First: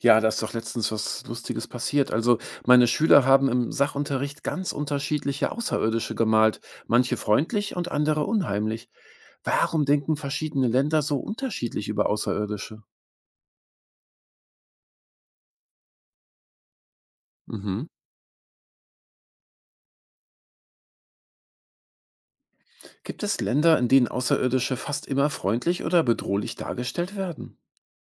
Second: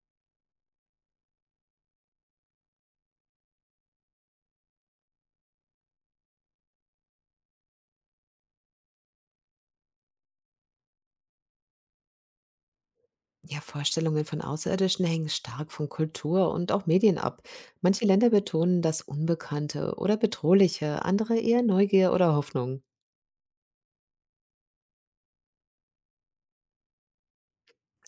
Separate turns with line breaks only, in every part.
Ja, da ist doch letztens was Lustiges passiert. Also, meine Schüler haben im Sachunterricht ganz unterschiedliche Außerirdische gemalt, manche freundlich und andere unheimlich. Warum denken verschiedene Länder so unterschiedlich über Außerirdische?
Ja, Vorstellungen von Außerirdischen hängen stark von Kultur und auch Medien ab.
Mhm.
Manche Länder betonen das Unbekannte oder Bedrohliche, andere eher Neugier oder Hoffnung.
Gibt es Länder, in denen Außerirdische fast immer freundlich oder bedrohlich dargestellt werden?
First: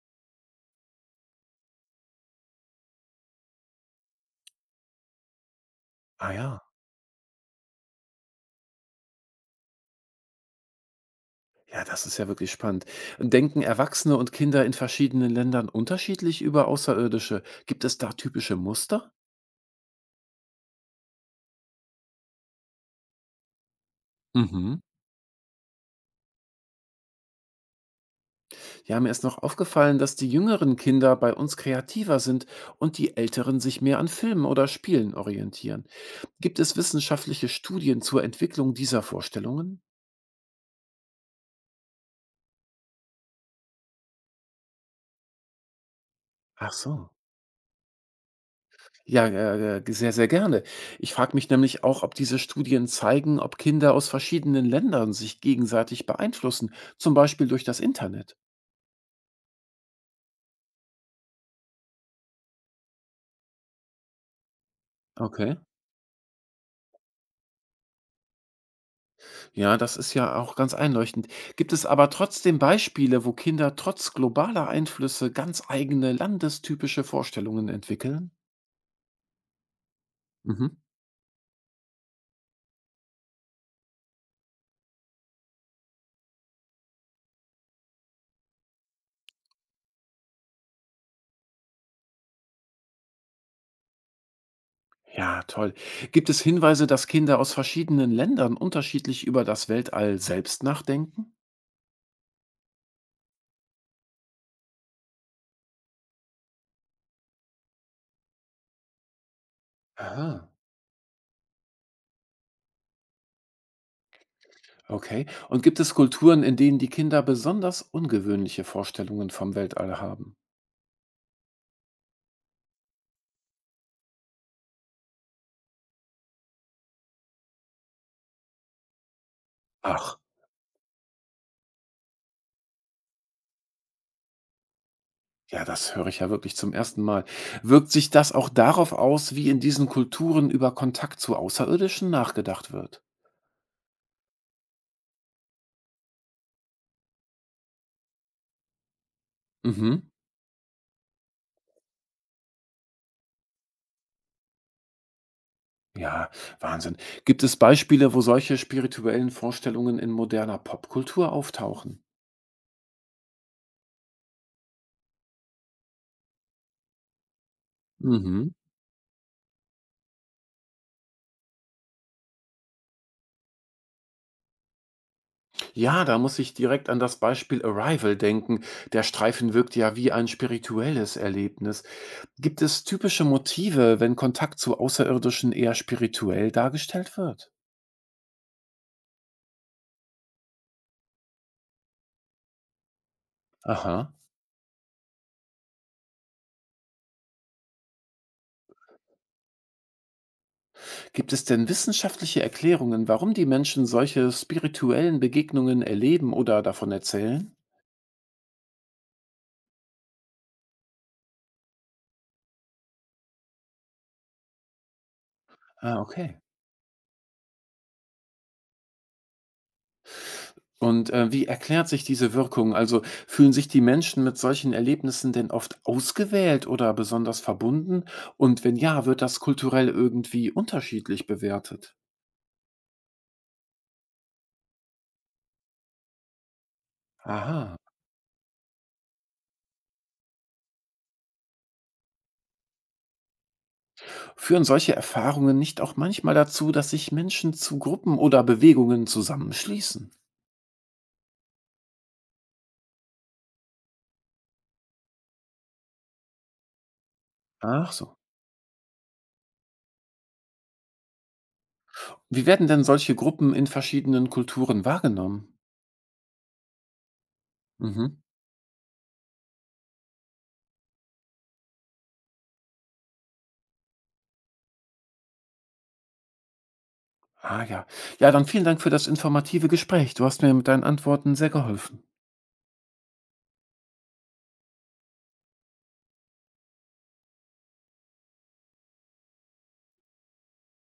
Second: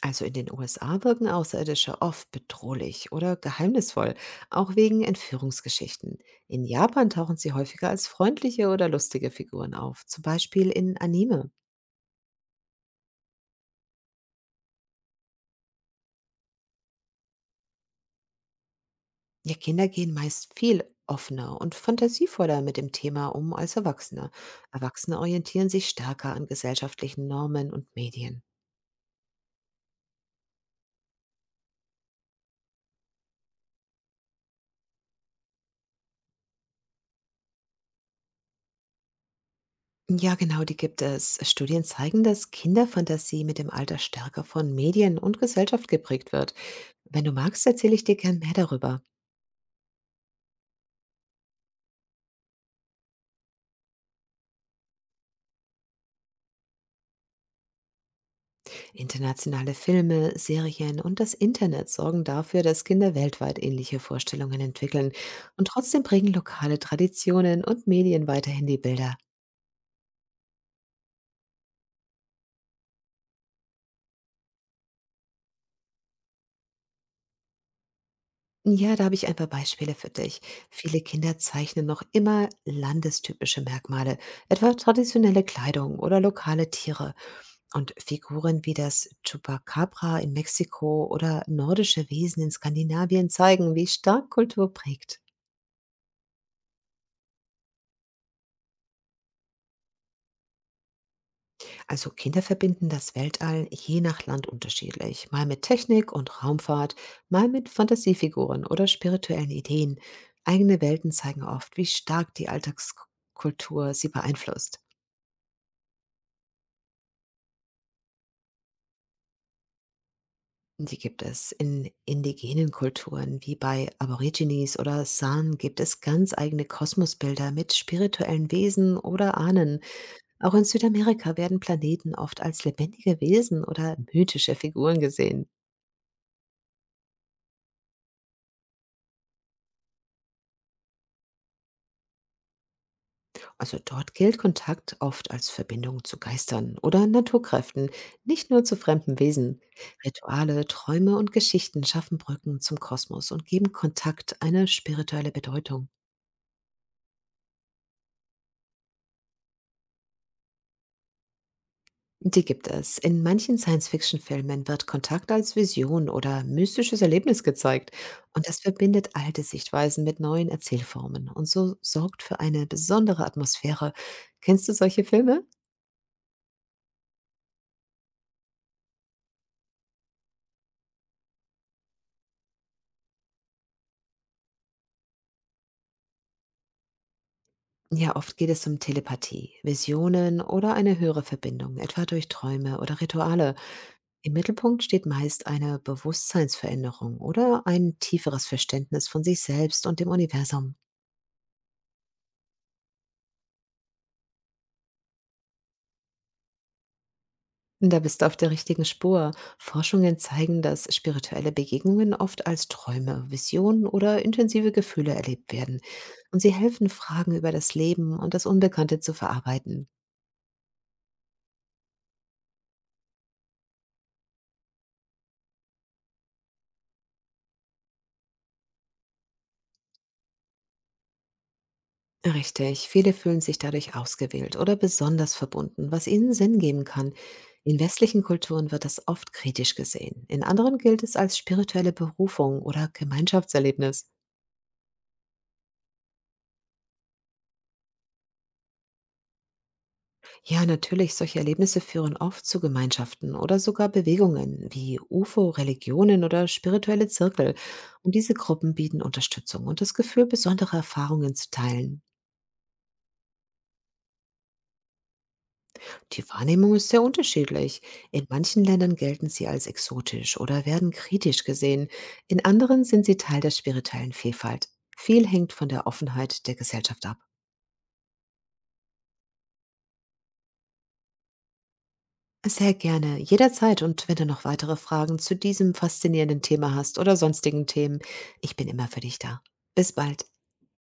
Also in den USA wirken Außerirdische oft bedrohlich oder geheimnisvoll, auch wegen Entführungsgeschichten.
Ah ja.
In Japan tauchen sie häufiger als freundliche oder lustige Figuren auf, zum Beispiel in Anime.
Ja, das ist ja wirklich spannend. Denken Erwachsene und Kinder in verschiedenen Ländern unterschiedlich über Außerirdische? Gibt es da typische Muster?
Ja, Kinder gehen meist viel offener und fantasievoller mit dem Thema um als Erwachsene.
Mhm.
Erwachsene orientieren sich stärker an gesellschaftlichen Normen und Medien.
Ja, mir ist noch aufgefallen, dass die jüngeren Kinder bei uns kreativer sind und die älteren sich mehr an Filmen oder Spielen orientieren. Gibt es wissenschaftliche Studien zur Entwicklung dieser Vorstellungen?
Ja, genau, die gibt es. Studien zeigen, dass Kinderfantasie mit dem Alter stärker von Medien und Gesellschaft geprägt wird.
Ach so.
Wenn du magst, erzähle ich dir gern mehr darüber.
Ja, sehr, sehr gerne. Ich frage mich nämlich auch, ob diese Studien zeigen, ob Kinder aus verschiedenen Ländern sich gegenseitig beeinflussen, zum Beispiel durch das Internet.
Internationale Filme, Serien und das Internet sorgen dafür, dass Kinder weltweit ähnliche Vorstellungen entwickeln.
Okay.
Und trotzdem prägen lokale Traditionen und Medien weiterhin die Bilder.
Ja, das ist ja auch ganz einleuchtend. Gibt es aber trotzdem Beispiele, wo Kinder trotz globaler Einflüsse ganz eigene landestypische Vorstellungen entwickeln?
Ja, da habe ich ein paar Beispiele für dich.
Mhm.
Viele Kinder zeichnen noch immer landestypische Merkmale, etwa traditionelle Kleidung oder lokale Tiere. Und Figuren wie das Chupacabra in Mexiko oder nordische Wesen in Skandinavien zeigen, wie stark Kultur prägt.
Ja, toll. Gibt es Hinweise, dass Kinder aus verschiedenen Ländern unterschiedlich über das Weltall selbst nachdenken?
Also Kinder verbinden das Weltall je nach Land unterschiedlich, mal mit Technik und Raumfahrt, mal mit Fantasiefiguren oder spirituellen Ideen.
Aha.
Eigene Welten zeigen oft, wie stark die Alltagskultur sie beeinflusst.
Okay. Und gibt es Kulturen, in denen die Kinder besonders ungewöhnliche Vorstellungen vom Weltall haben?
Die gibt es. In indigenen Kulturen wie bei Aborigines oder San gibt es ganz eigene Kosmosbilder mit spirituellen Wesen oder Ahnen.
Ach,
Auch in Südamerika werden Planeten oft als lebendige Wesen oder mythische Figuren gesehen.
ja, das höre ich ja wirklich zum ersten Mal. Wirkt sich das auch darauf aus, wie in diesen Kulturen über Kontakt zu Außerirdischen nachgedacht wird?
Also dort gilt Kontakt oft als Verbindung zu Geistern oder Naturkräften, nicht nur zu fremden Wesen.
Mhm.
Rituale, Träume und Geschichten schaffen Brücken zum Kosmos und geben Kontakt eine spirituelle Bedeutung.
Ja, Wahnsinn. Gibt es Beispiele, wo solche spirituellen Vorstellungen in moderner Popkultur auftauchen?
Die gibt es. In manchen Science-Fiction-Filmen wird Kontakt als Vision oder mystisches Erlebnis gezeigt.
Mhm.
Und das verbindet alte Sichtweisen mit neuen Erzählformen und so sorgt für eine besondere Atmosphäre. Kennst du solche Filme?
Ja, da muss ich direkt an das Beispiel Arrival denken. Der Streifen wirkt ja wie ein spirituelles Erlebnis. Gibt es typische Motive, wenn Kontakt zu Außerirdischen eher spirituell dargestellt wird?
Ja, oft geht es um Telepathie, Visionen oder eine höhere Verbindung, etwa durch Träume oder Rituale.
Aha.
Im Mittelpunkt steht meist eine Bewusstseinsveränderung oder ein tieferes Verständnis von sich selbst und dem Universum.
Gibt es denn wissenschaftliche Erklärungen, warum die Menschen solche spirituellen Begegnungen erleben oder davon erzählen?
Da bist du auf der richtigen Spur. Forschungen zeigen, dass spirituelle Begegnungen oft als Träume, Visionen oder intensive Gefühle erlebt werden.
Ah, okay.
Und sie helfen, Fragen über das Leben und das Unbekannte zu verarbeiten.
Und wie erklärt sich diese Wirkung? Also fühlen sich die Menschen mit solchen Erlebnissen denn oft ausgewählt oder besonders verbunden? Und wenn ja, wird das kulturell irgendwie unterschiedlich bewertet?
Richtig, viele fühlen sich dadurch ausgewählt oder besonders verbunden, was ihnen Sinn geben kann.
Aha.
In westlichen Kulturen wird das oft kritisch gesehen. In anderen gilt es als spirituelle Berufung oder Gemeinschaftserlebnis.
Führen solche Erfahrungen nicht auch manchmal dazu, dass sich Menschen zu Gruppen oder Bewegungen zusammenschließen?
Ja, natürlich, solche Erlebnisse führen oft zu Gemeinschaften oder sogar Bewegungen wie UFO, Religionen oder spirituelle Zirkel.
Ach
Und
so.
diese Gruppen bieten Unterstützung und das Gefühl, besondere Erfahrungen zu teilen.
Wie werden denn solche Gruppen in verschiedenen Kulturen wahrgenommen?
Die Wahrnehmung ist sehr unterschiedlich.
Mhm.
In manchen Ländern gelten sie als exotisch oder werden kritisch gesehen. In anderen sind sie Teil der spirituellen Vielfalt. Viel hängt von der Offenheit der Gesellschaft ab.
Ah ja. Ja, dann vielen Dank für das informative Gespräch. Du hast mir mit deinen Antworten sehr geholfen.
Sehr gerne, jederzeit, und wenn du noch weitere Fragen zu diesem faszinierenden Thema hast oder sonstigen Themen, ich bin immer für dich da. Bis bald.